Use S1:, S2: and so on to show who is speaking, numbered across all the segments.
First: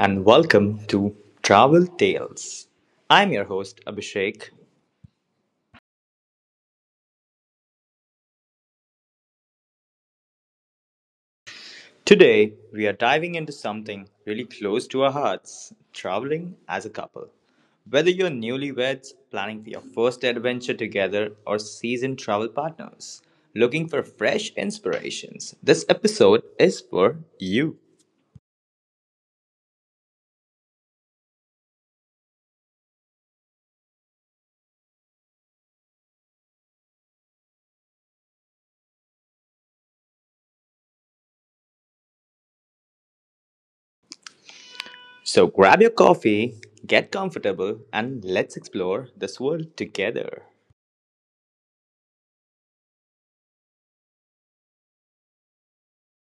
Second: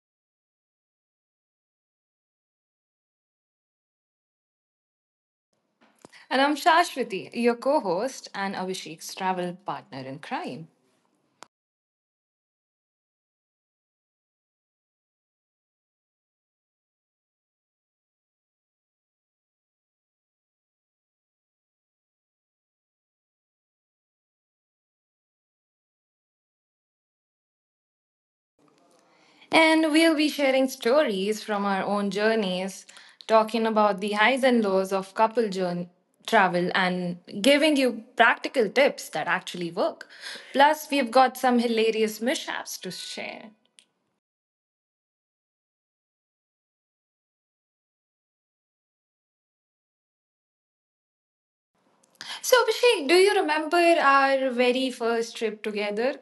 S1: and welcome to Travel Tales. I'm your host, Abhishek.
S2: And I'm Shashwati, your co host and Abhishek's travel partner in crime.
S1: Today, we are diving into something really close to our hearts traveling as a couple. Whether you're newlyweds planning for your first adventure together or seasoned travel partners looking for fresh inspirations, this episode is for you.
S2: And we'll be sharing stories from our own journeys, talking about the highs and lows of couple journey, travel, and giving you practical tips that actually work. Plus, we've got some hilarious mishaps to share.
S1: So grab your coffee, get comfortable, and let's explore this world together.
S2: So, Abhishek, do you remember our very first trip together?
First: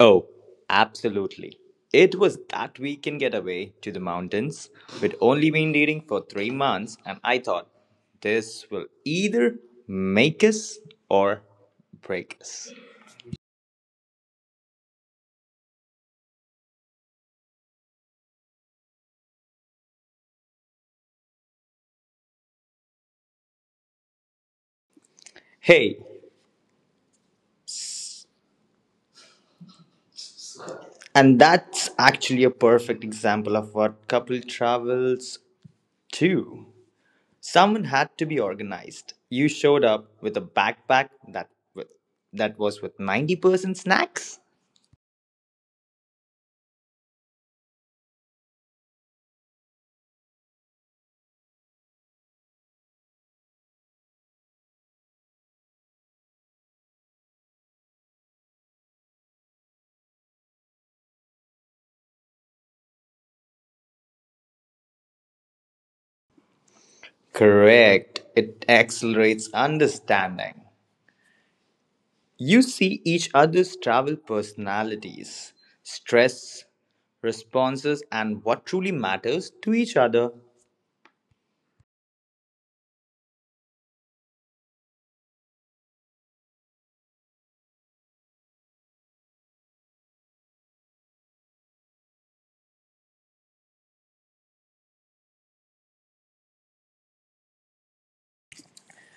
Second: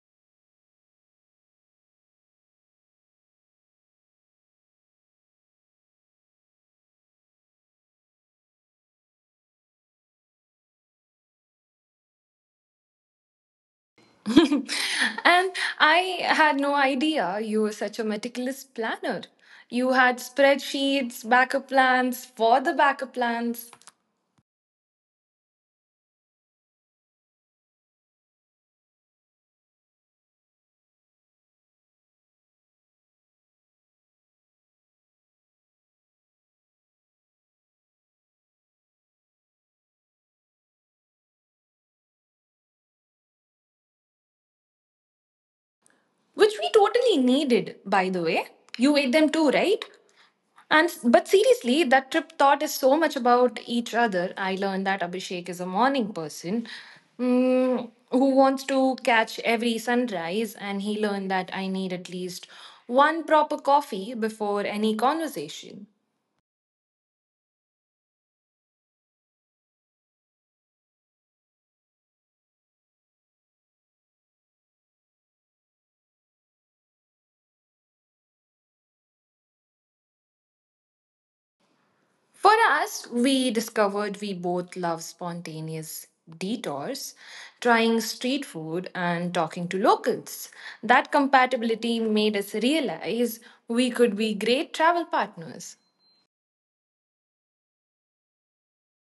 S1: Oh, absolutely. It was that weekend getaway to the mountains. We'd only been dating for 3 months, and I thought this will either make us or break us.
S2: And I had no idea you were such a meticulous planner. You had spreadsheets, backup plans for the backup plans,
S1: Hey, and that's actually a perfect example of what couple travels to. Someone had to be organized. You showed up with a backpack that was with 90% snacks.
S2: which we totally needed, by the way. You ate them too, right? And but seriously, that trip thought is so much about each other. I learned that Abhishek is a morning person who wants to catch every sunrise, and he learned that I need at least one proper coffee before any conversation.
S1: Correct. It accelerates understanding. You see each other's travel personalities, stress, responses, and what truly matters to each other.
S2: For us, we discovered we both love spontaneous detours, trying street food and talking to locals. That compatibility made us realize we could be great travel partners.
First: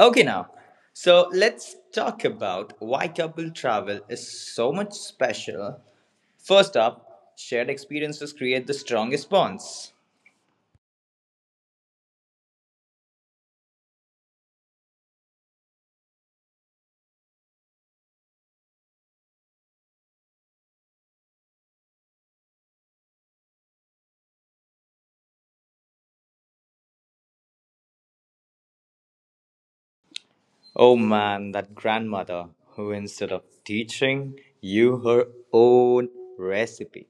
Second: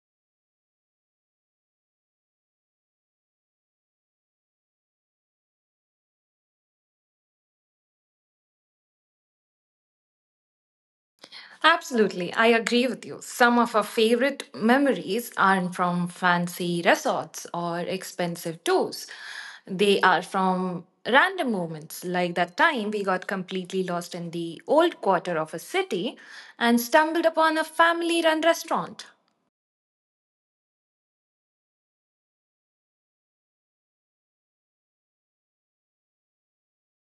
S1: Okay, now, so let's talk about why couple travel is so much special. First up, shared experiences create the strongest bonds.
S2: Absolutely, I agree with you. Some of our favorite memories aren't from fancy resorts or expensive tours. They are from random moments, like that time we got completely lost in the old quarter of a city and stumbled upon a family run restaurant.
S1: Oh man, that grandmother who, instead of teaching you her own recipe,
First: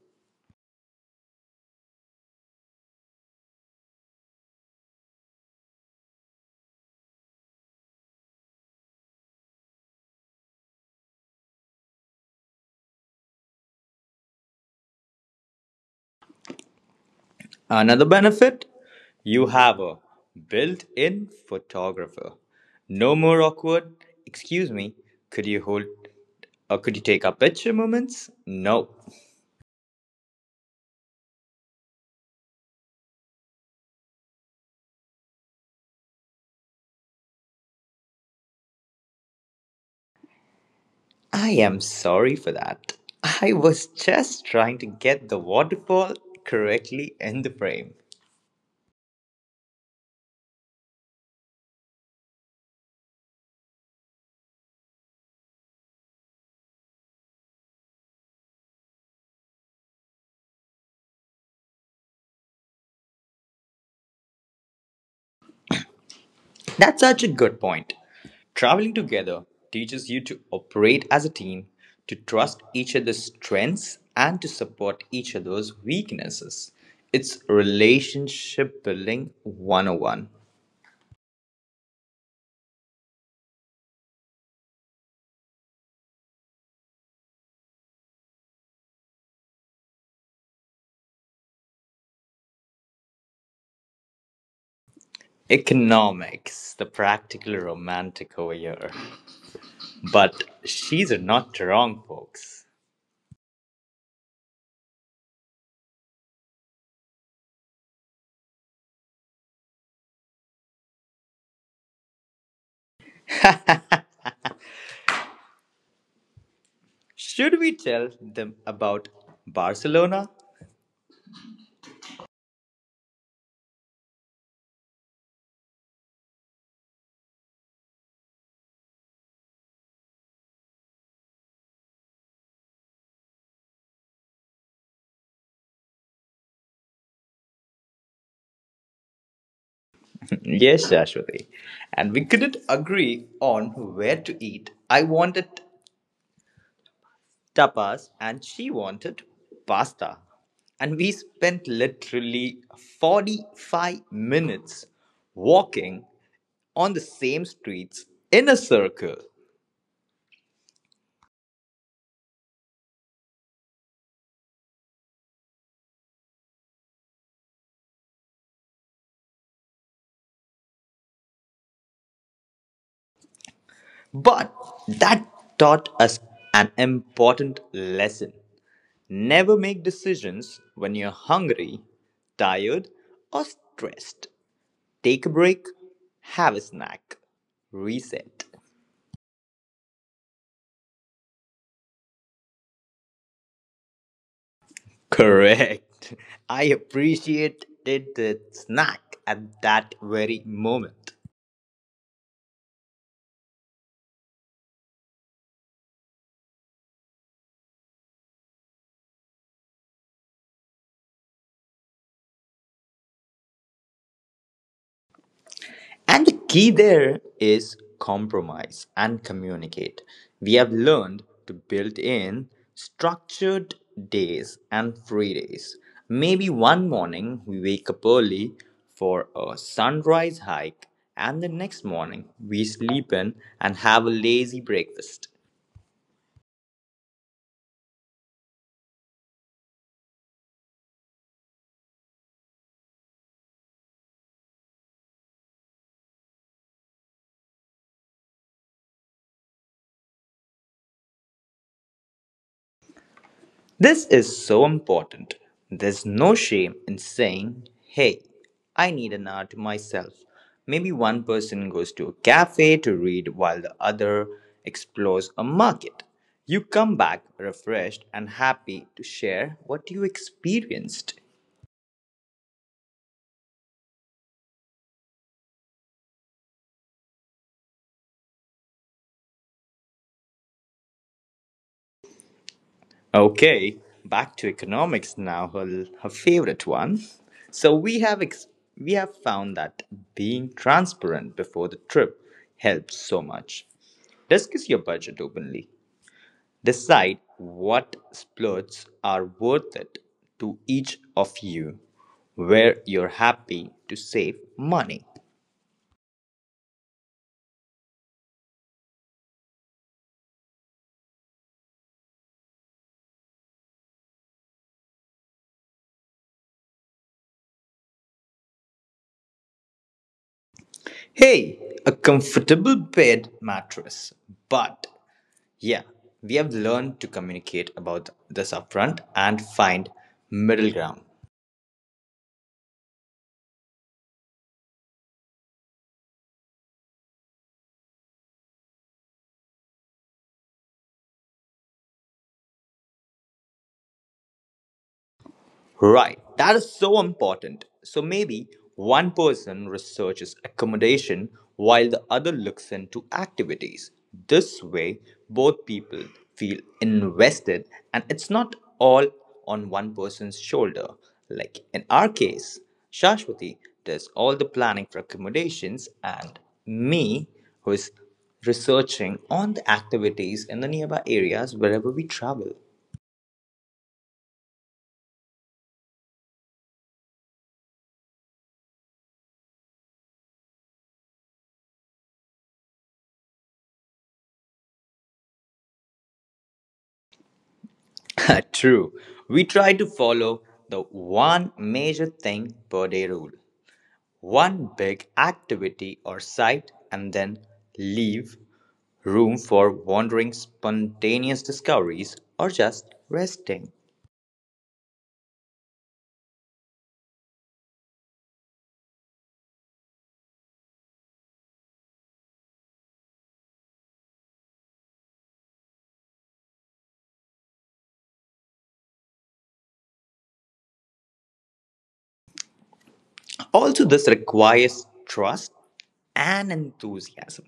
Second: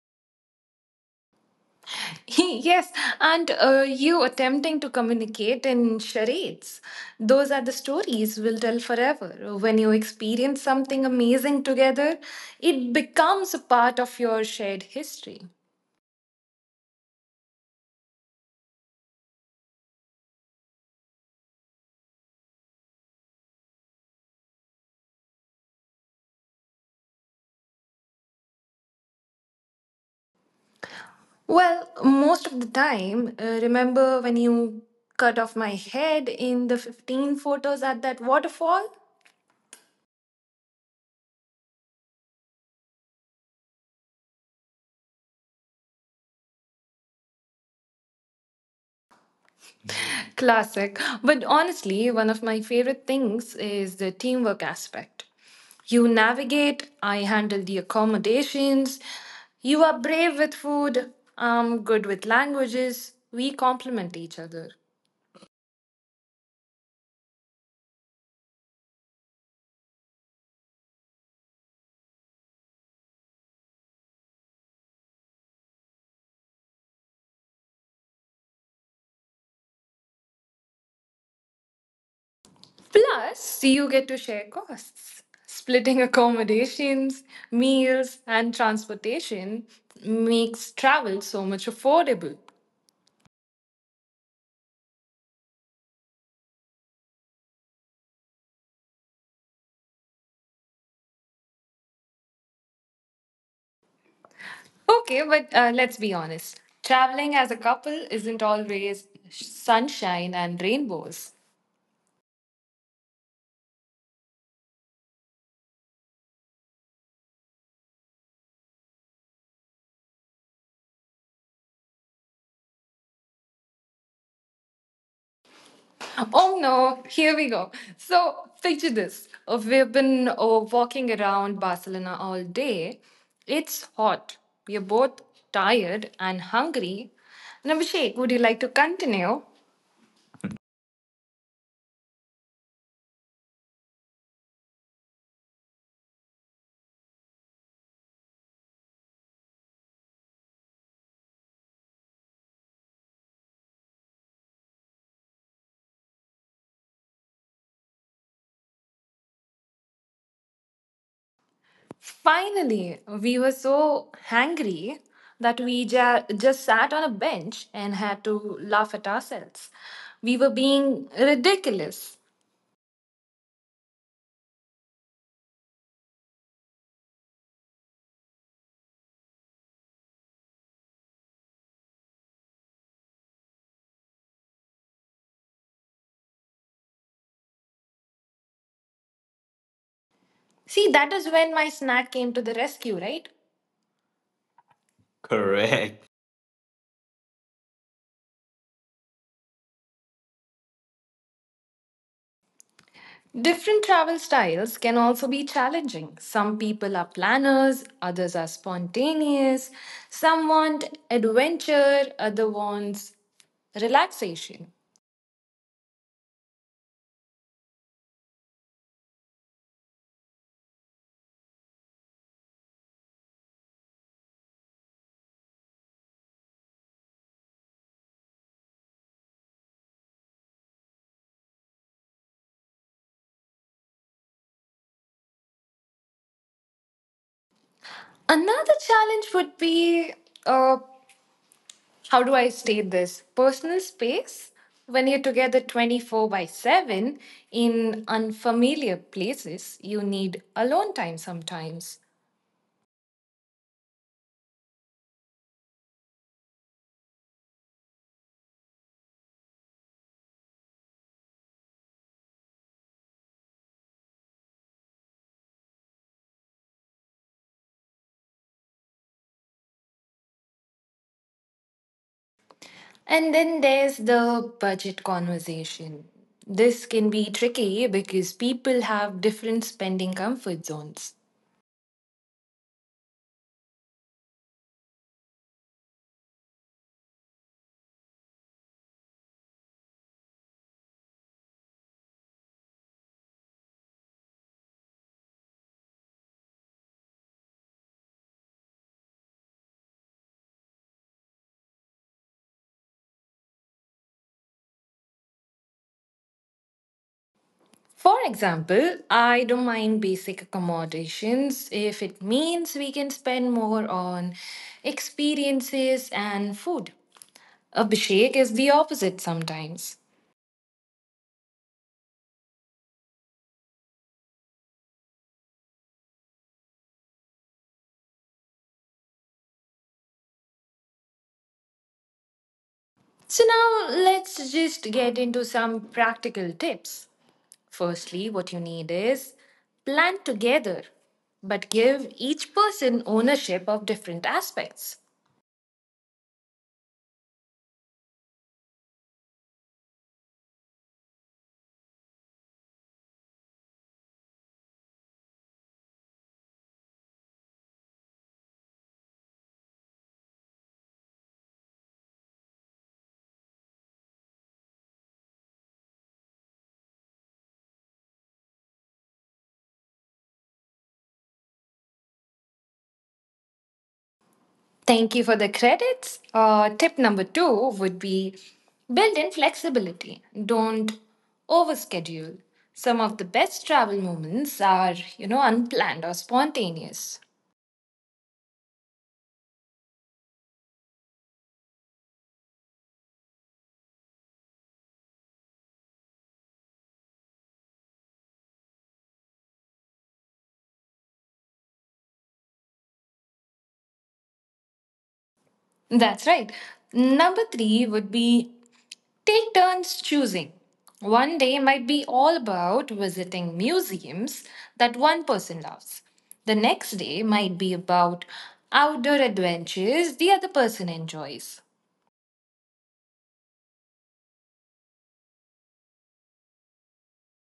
S2: yes, and you attempting to communicate in charades. Those are the stories we'll tell forever. When you experience something amazing together, it becomes a part of your shared history.
S1: another benefit? You have a built in photographer. No more awkward, excuse me, could you hold or could you take a picture moments? No.
S2: Well, most of the time, remember when you cut off my head in the 15 photos at that waterfall?
S1: I am sorry for that. I was just trying to get the waterfall correctly in the frame.
S2: Classic. But honestly, one of my favorite things is the teamwork aspect. You navigate, I handle the accommodations, you are brave with food, I'm good with languages, we complement each other.
S1: That's such a good point. Traveling together teaches you to operate as a team, to trust each other's strengths, and to support each other's weaknesses. It's relationship building 101.
S2: Plus, you get to share costs. Splitting accommodations, meals, and transportation makes travel so much affordable.
S1: Economics, the practical romantic over here. But she's not wrong, folks.
S2: Okay, but let's be honest. Traveling as a couple isn't always sunshine and rainbows.
S1: Should we tell them about Barcelona?
S2: Oh no, here we go. So, picture this. We've been walking around Barcelona all day. It's hot. We're both tired and hungry. Nabishek, would you like to continue?
S1: Yes, Ashwati. And we couldn't agree on where to eat. I wanted tapas and she wanted pasta. And we spent literally 45 minutes walking on the same streets in a circle.
S2: Finally, we were so hangry that we just sat on a bench and had to laugh at ourselves. We were being ridiculous.
S1: But that taught us an important lesson. Never make decisions when you're hungry, tired, or stressed. Take a break, have a snack, reset.
S2: See, that is when my snack came to the rescue, right? Correct.
S1: Correct. I appreciated the snack at that very moment.
S2: Different travel styles can also be challenging. Some people are planners, others are spontaneous. Some want adventure, other wants relaxation.
S1: And the key there is compromise and communicate. We have learned to build in structured days and free days. Maybe one morning we wake up early for a sunrise hike, and the next morning we sleep in and have a lazy breakfast.
S2: Another challenge would be uh, how do I state this? Personal space, when you're together 24 by 7 in unfamiliar places, you need alone time sometimes.
S1: This is so important. There's no shame in saying, hey, I need an hour to myself. Maybe one person goes to a cafe to read while the other explores a market. You come back refreshed and happy to share what you experienced.
S2: And then there's the budget conversation. This can be tricky because people have different spending comfort zones.
S1: Okay, back to economics now, her favorite one. So we have found that being transparent before the trip helps so much. Discuss your budget openly. Decide what splurges are worth it to each of you, where you're happy to save money.
S2: For example, I don't mind basic accommodations if it means we can spend more on experiences and food. Abhishek is the opposite sometimes.
S1: Hey, a comfortable bed mattress. But yeah, we have learned to communicate about this upfront and find middle ground.
S2: So now let's just get into some practical tips. Firstly, what you need is plan together, but give each person ownership of different aspects.
S1: Right, that is so important. So maybe one person researches accommodation while the other looks into activities. This way, both people feel invested and it's not all on one person's shoulder. Like in our case, Shashwati does all the planning for accommodations and me who is researching on the activities in the nearby areas wherever we travel.
S2: Thank you for the credits. Tip number two would be build in flexibility. Don't overschedule. Some of the best travel moments are, you know, unplanned or spontaneous.
S1: True. We try to follow the one major thing per day rule, one big activity or site, and then leave room for wandering, spontaneous discoveries, or just resting.
S2: That's right. Number three would be take turns choosing. One day might be all about visiting museums that one person loves. The next day might be about outdoor adventures the other person enjoys.
S1: Also, this requires trust and enthusiasm.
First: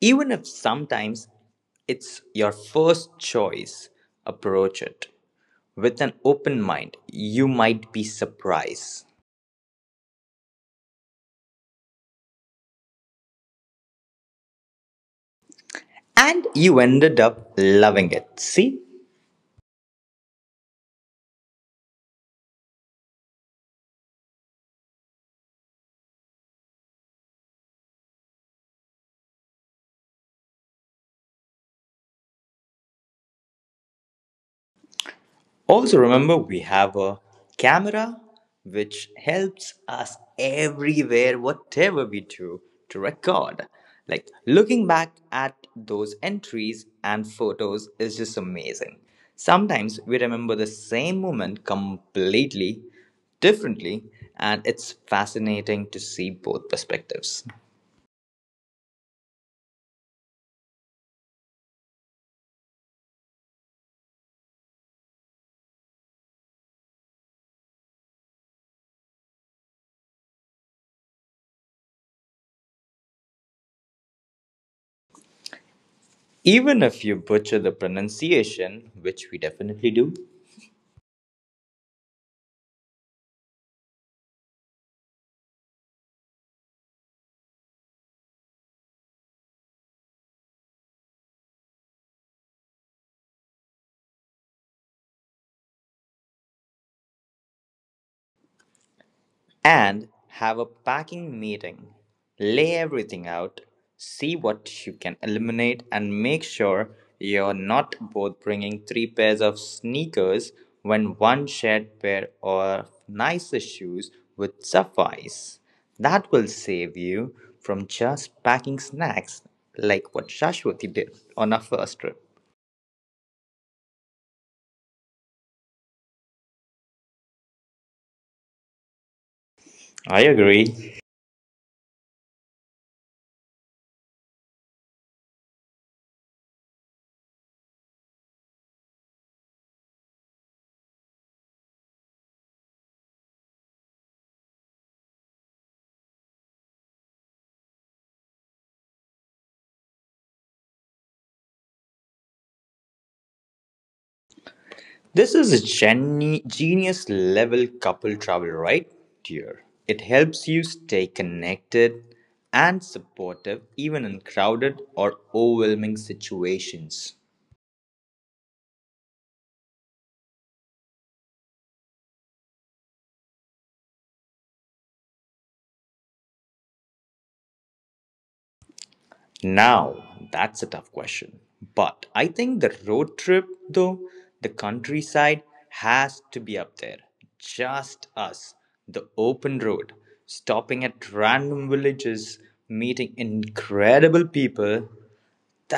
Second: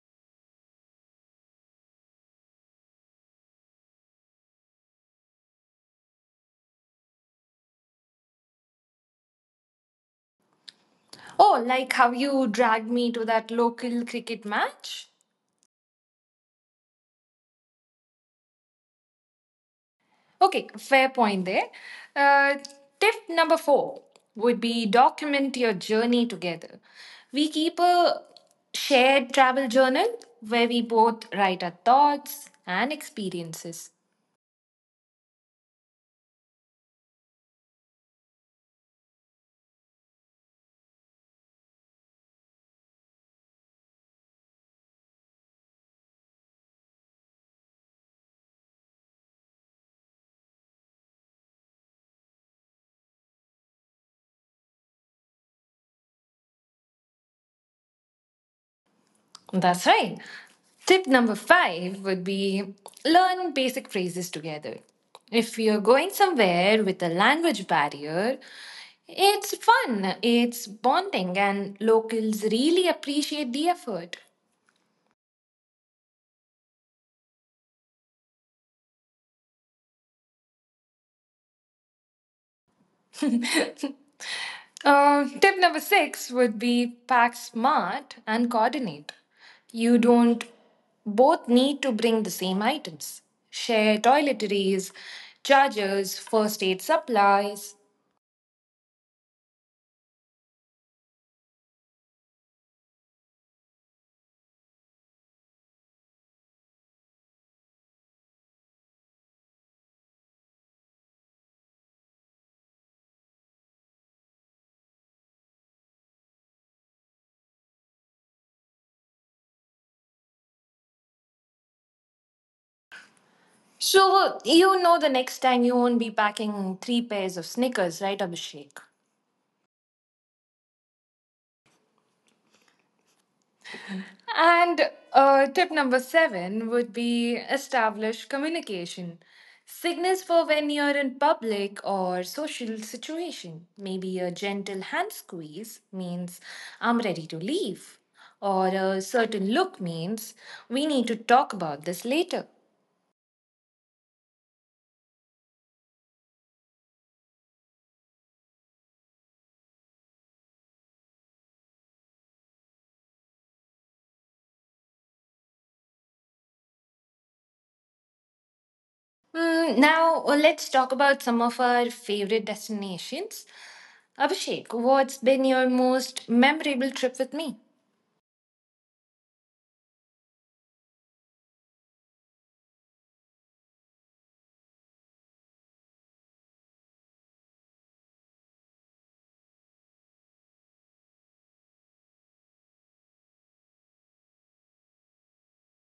S1: Even if sometimes it's your first choice, approach it with an open mind. You might be surprised.
S2: Oh, like how you dragged me to that local cricket match?
S1: And you ended up loving it. See?
S2: Okay, fair point there. Uh, Tip number four would be document your journey together. We keep a shared travel journal where we both write our thoughts and experiences.
S1: Also, remember we have a camera which helps us everywhere, whatever we do, to record. Like looking back at those entries and photos is just amazing. Sometimes we remember the same moment completely differently, and it's fascinating to see both perspectives.
S2: That's right. Tip number five would be learn basic phrases together. If you're going somewhere with a language barrier, it's fun, it's bonding, and locals really appreciate the effort.
S1: Even if you butcher the pronunciation, which we definitely do,
S2: Tip number six would be pack smart and coordinate. You don't both need to bring the same items. Share toiletries, chargers, first aid supplies.
S1: and have a packing meeting. Lay everything out, see what you can eliminate, and make sure you're not both bringing three pairs of sneakers when one shared pair of nicer shoes would suffice. That will save you from just packing snacks like what Shashwati did on our first trip.
S2: So you know the next time you won't be packing three pairs of Snickers, right, Abhishek?
S1: I agree.
S2: And tip number seven would be establish communication. Signals for when you're in public or social situation. Maybe a gentle hand squeeze means I'm ready to leave, or a certain look means we need to talk about this later.
S1: This is a genius level couple travel right here. It helps you stay connected and supportive even in crowded or overwhelming situations.
S2: Now let's talk about some of our favorite destinations. Abhishek, what's been your most memorable trip with me?
S1: Now, that's a tough question. But I think the road trip, though, the countryside has to be up there. Just us, the open road, stopping at random villages, meeting incredible people,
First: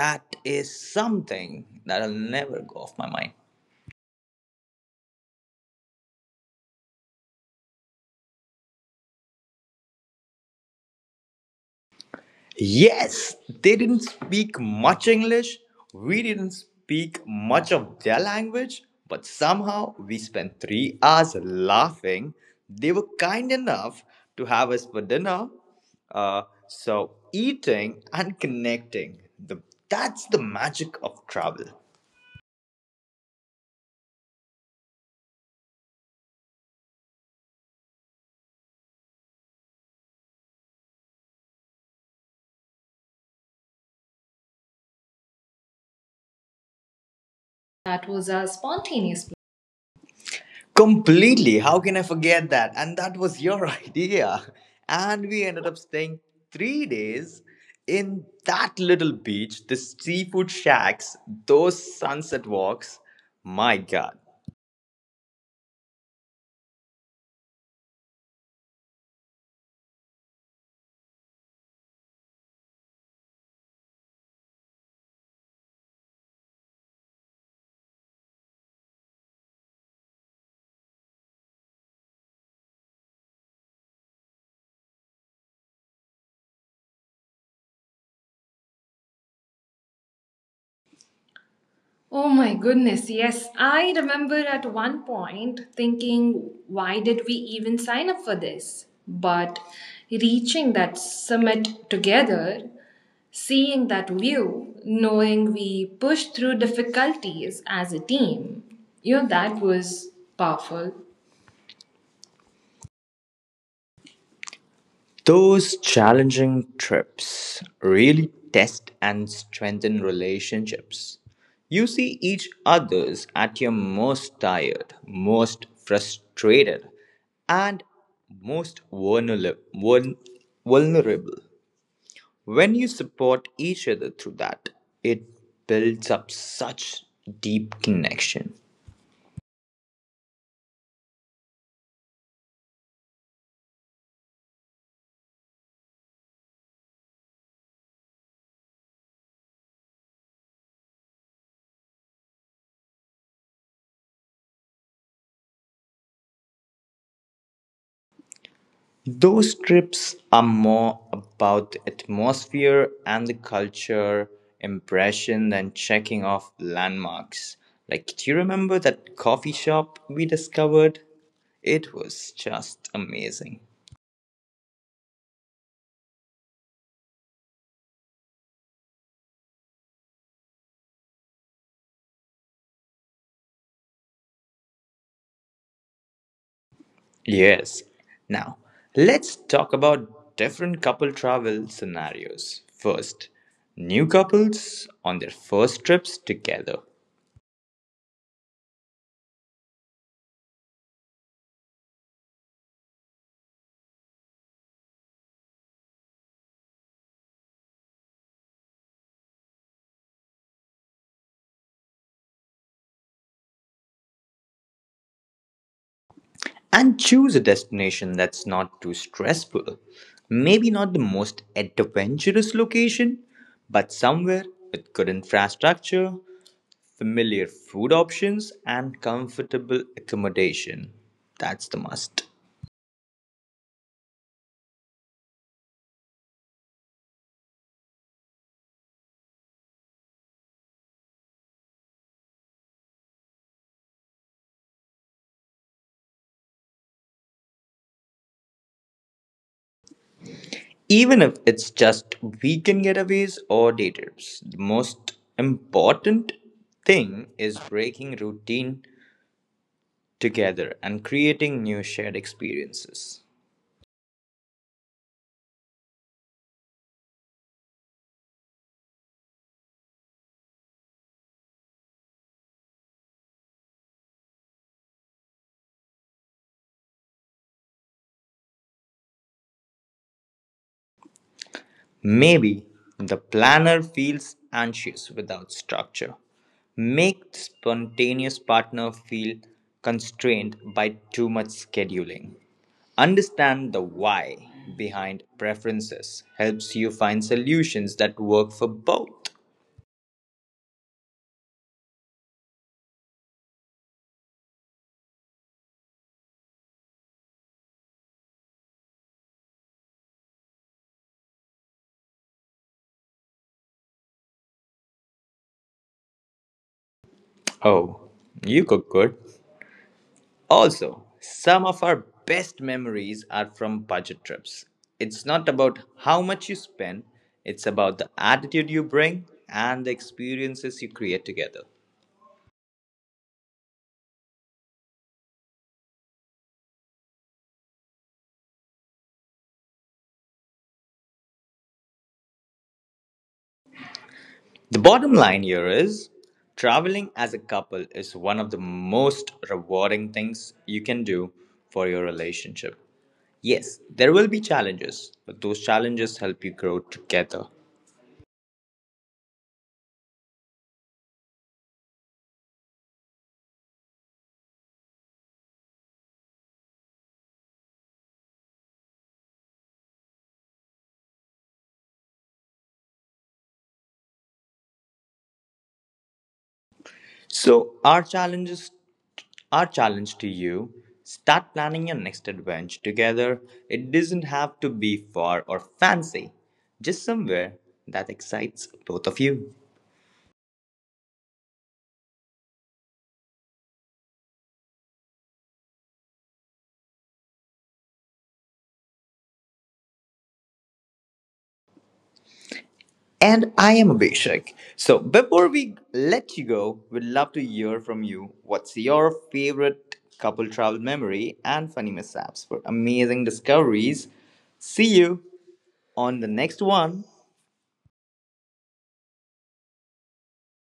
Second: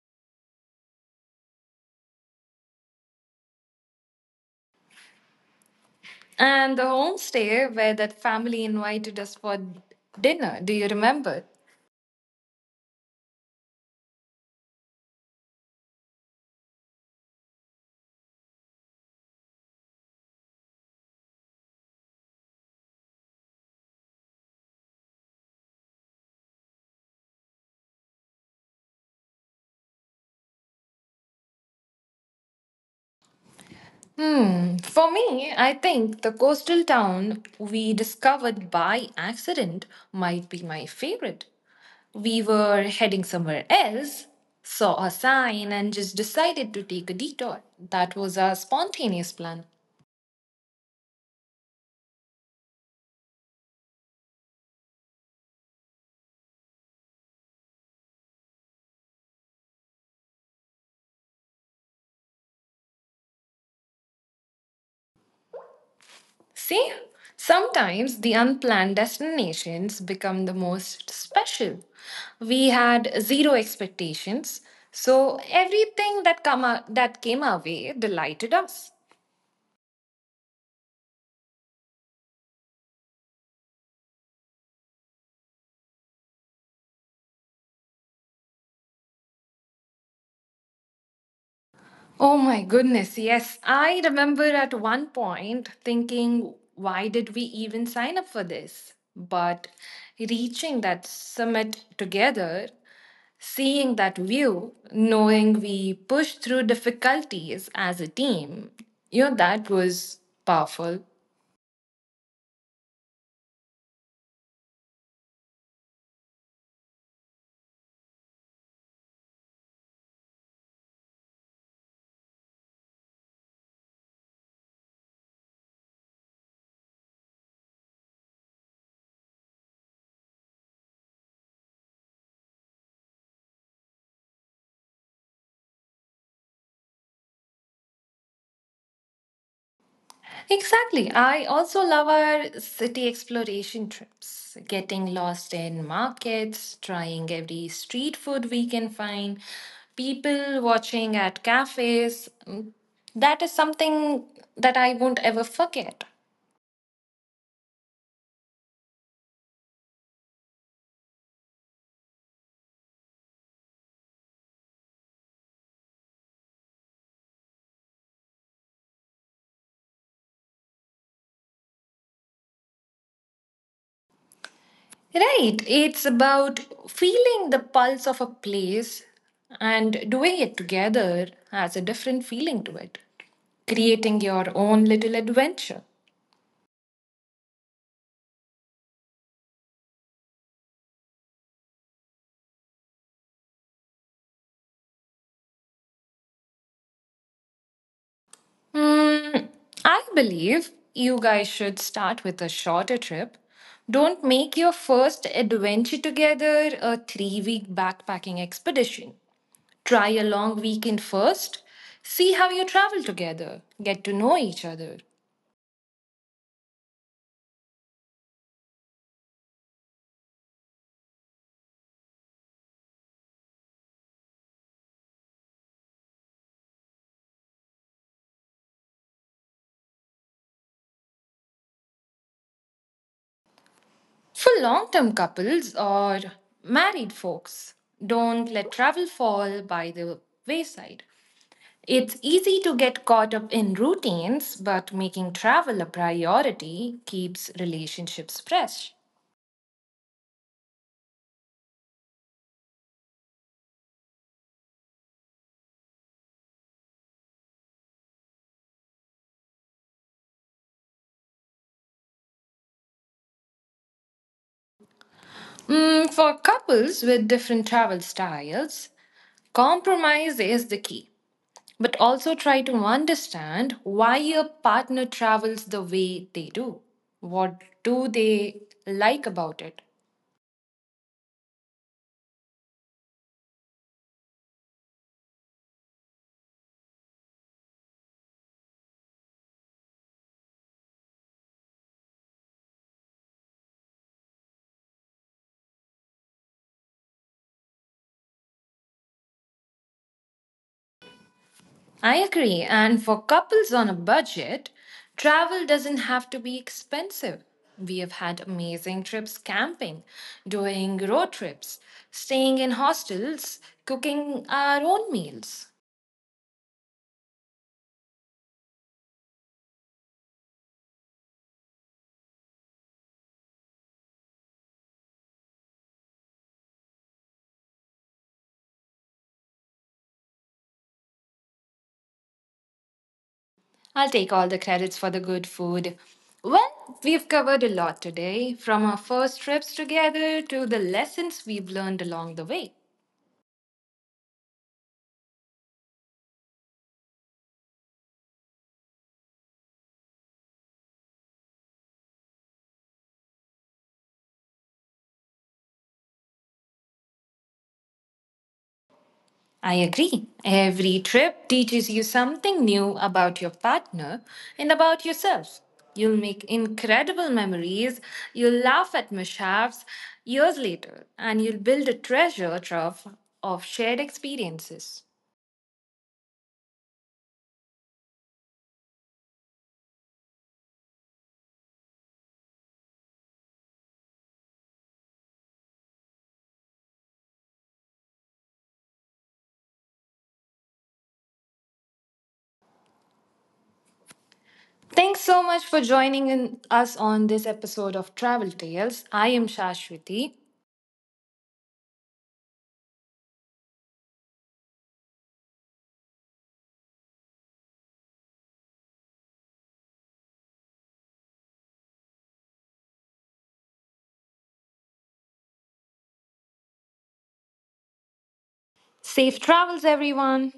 S1: that is something that'll never go off my mind.
S2: And the homestay where that family invited us for dinner, do you remember?
S1: Yes, they didn't speak much English. We didn't speak much of their language, but somehow we spent 3 hours laughing. They were kind enough to have us for dinner. Uh, so, eating and connecting, that's the magic of travel.
S2: For me, I think the coastal town we discovered by accident might be my favorite. We were heading somewhere else, saw a sign, and just decided to take a detour.
S1: That
S2: That
S1: was
S2: was
S1: a
S2: our
S1: spontaneous.
S2: spontaneous plan.
S1: Completely. How can I forget that? And that was your idea. And we ended up staying 3 days in that little beach, the seafood shacks, those sunset walks. My God.
S2: See, sometimes the unplanned destinations become the most special. We had zero expectations, so everything that came our way delighted us.
S1: Oh
S2: Oh
S1: my
S2: my
S1: goodness,
S2: goodness,
S1: yes.
S2: yes.
S1: I
S2: I
S1: remember
S2: remember
S1: at
S2: at
S1: one
S2: one
S1: point
S2: point
S1: thinking,
S2: thinking,
S1: why
S2: why
S1: did we
S2: did we
S1: even
S2: even
S1: sign
S2: sign
S1: up
S2: up
S1: for
S2: for
S1: this?
S2: this?
S1: But
S2: But
S1: reaching
S2: reaching
S1: that
S2: that summit
S1: summit together,
S2: together,
S1: seeing
S2: seeing
S1: that
S2: that
S1: view,
S2: view,
S1: knowing
S2: knowing
S1: we
S2: we
S1: pushed
S2: pushed
S1: through
S2: through
S1: difficulties
S2: difficulties
S1: as a
S2: as a
S1: team,
S2: team,
S1: you know,
S2: you know,
S1: that
S2: that
S1: was
S2: was
S1: powerful.
S2: powerful.
S1: Those challenging trips really test and strengthen relationships. You see each other's at your most tired, most frustrated, and most vulnerable. When you support each other through that, it builds up such deep connection.
S2: Exactly. I also love our city exploration trips, getting lost in markets, trying every street food we can find, people watching at cafes. That is something that I won't ever forget.
S1: Those trips are more about the atmosphere and the culture impression than checking off landmarks. Like, do you remember that coffee shop we discovered? It was just amazing.
S2: Right. It's about feeling the pulse of a place, and doing it together has a different feeling to it, creating your own little adventure.
S1: Yes. Now, let's talk about different couple travel scenarios. First, new couples on their first trips together.
S2: Mm, I believe you guys should start with a shorter trip. Don't make your first adventure together a 3-week backpacking expedition. Try a long weekend first. See how you travel together, get to know each other.
S1: And choose a destination that's not too stressful. Maybe not the most adventurous location, but somewhere with good infrastructure, familiar food options, and comfortable accommodation. That's the must.
S2: For long term couples or married folks, don't let travel fall by the wayside. It's easy to get caught up in routines, but making travel a priority keeps relationships fresh.
S1: Even if it's just weekend getaways or day trips. The most important thing is breaking routine together and creating new shared experiences.
S2: For couples with different travel styles, compromise is the key. But also try to understand why your partner travels the way they do. What do they like about it?
S1: Maybe the planner feels anxious without structure. Make the spontaneous partner feel constrained by too much scheduling. Understand the why behind preferences helps you find solutions that work for both.
S2: I agree. And for couples on a budget, travel doesn't have to be expensive. We have had amazing trips camping, doing road trips, staying in hostels, cooking our own meals.
S1: Oh, you cook good. Also, some of our best memories are from budget trips. It's not about how much you spend, it's about the attitude you bring and the experiences you create together.
S2: I'll take all the credits for the good food. Well, we've covered a lot today, from our first trips together to the lessons we've learned along the way.
S1: The bottom line here is traveling as a couple is one of the most rewarding things you can do for your relationship. Yes, there will be challenges, but those challenges help you grow together.
S2: I agree. Every trip teaches you something new about your partner and about yourself. You'll make incredible memories, you'll laugh at mishaps years later, and you'll build a treasure trove of shared experiences.
S1: So, our challenges Our challenge to you, start planning your next adventure together. It doesn't have to be far or fancy, just somewhere that excites both of you.
S2: Thanks so much for joining in us on this episode of Travel Tales. I am Shashwati.
S1: And I am Abhishek. So before we let you go, we'd love to hear from you. What's your favorite couple travel memory and funny mishaps for amazing discoveries? See you on the next one.
S2: Safe travels, everyone.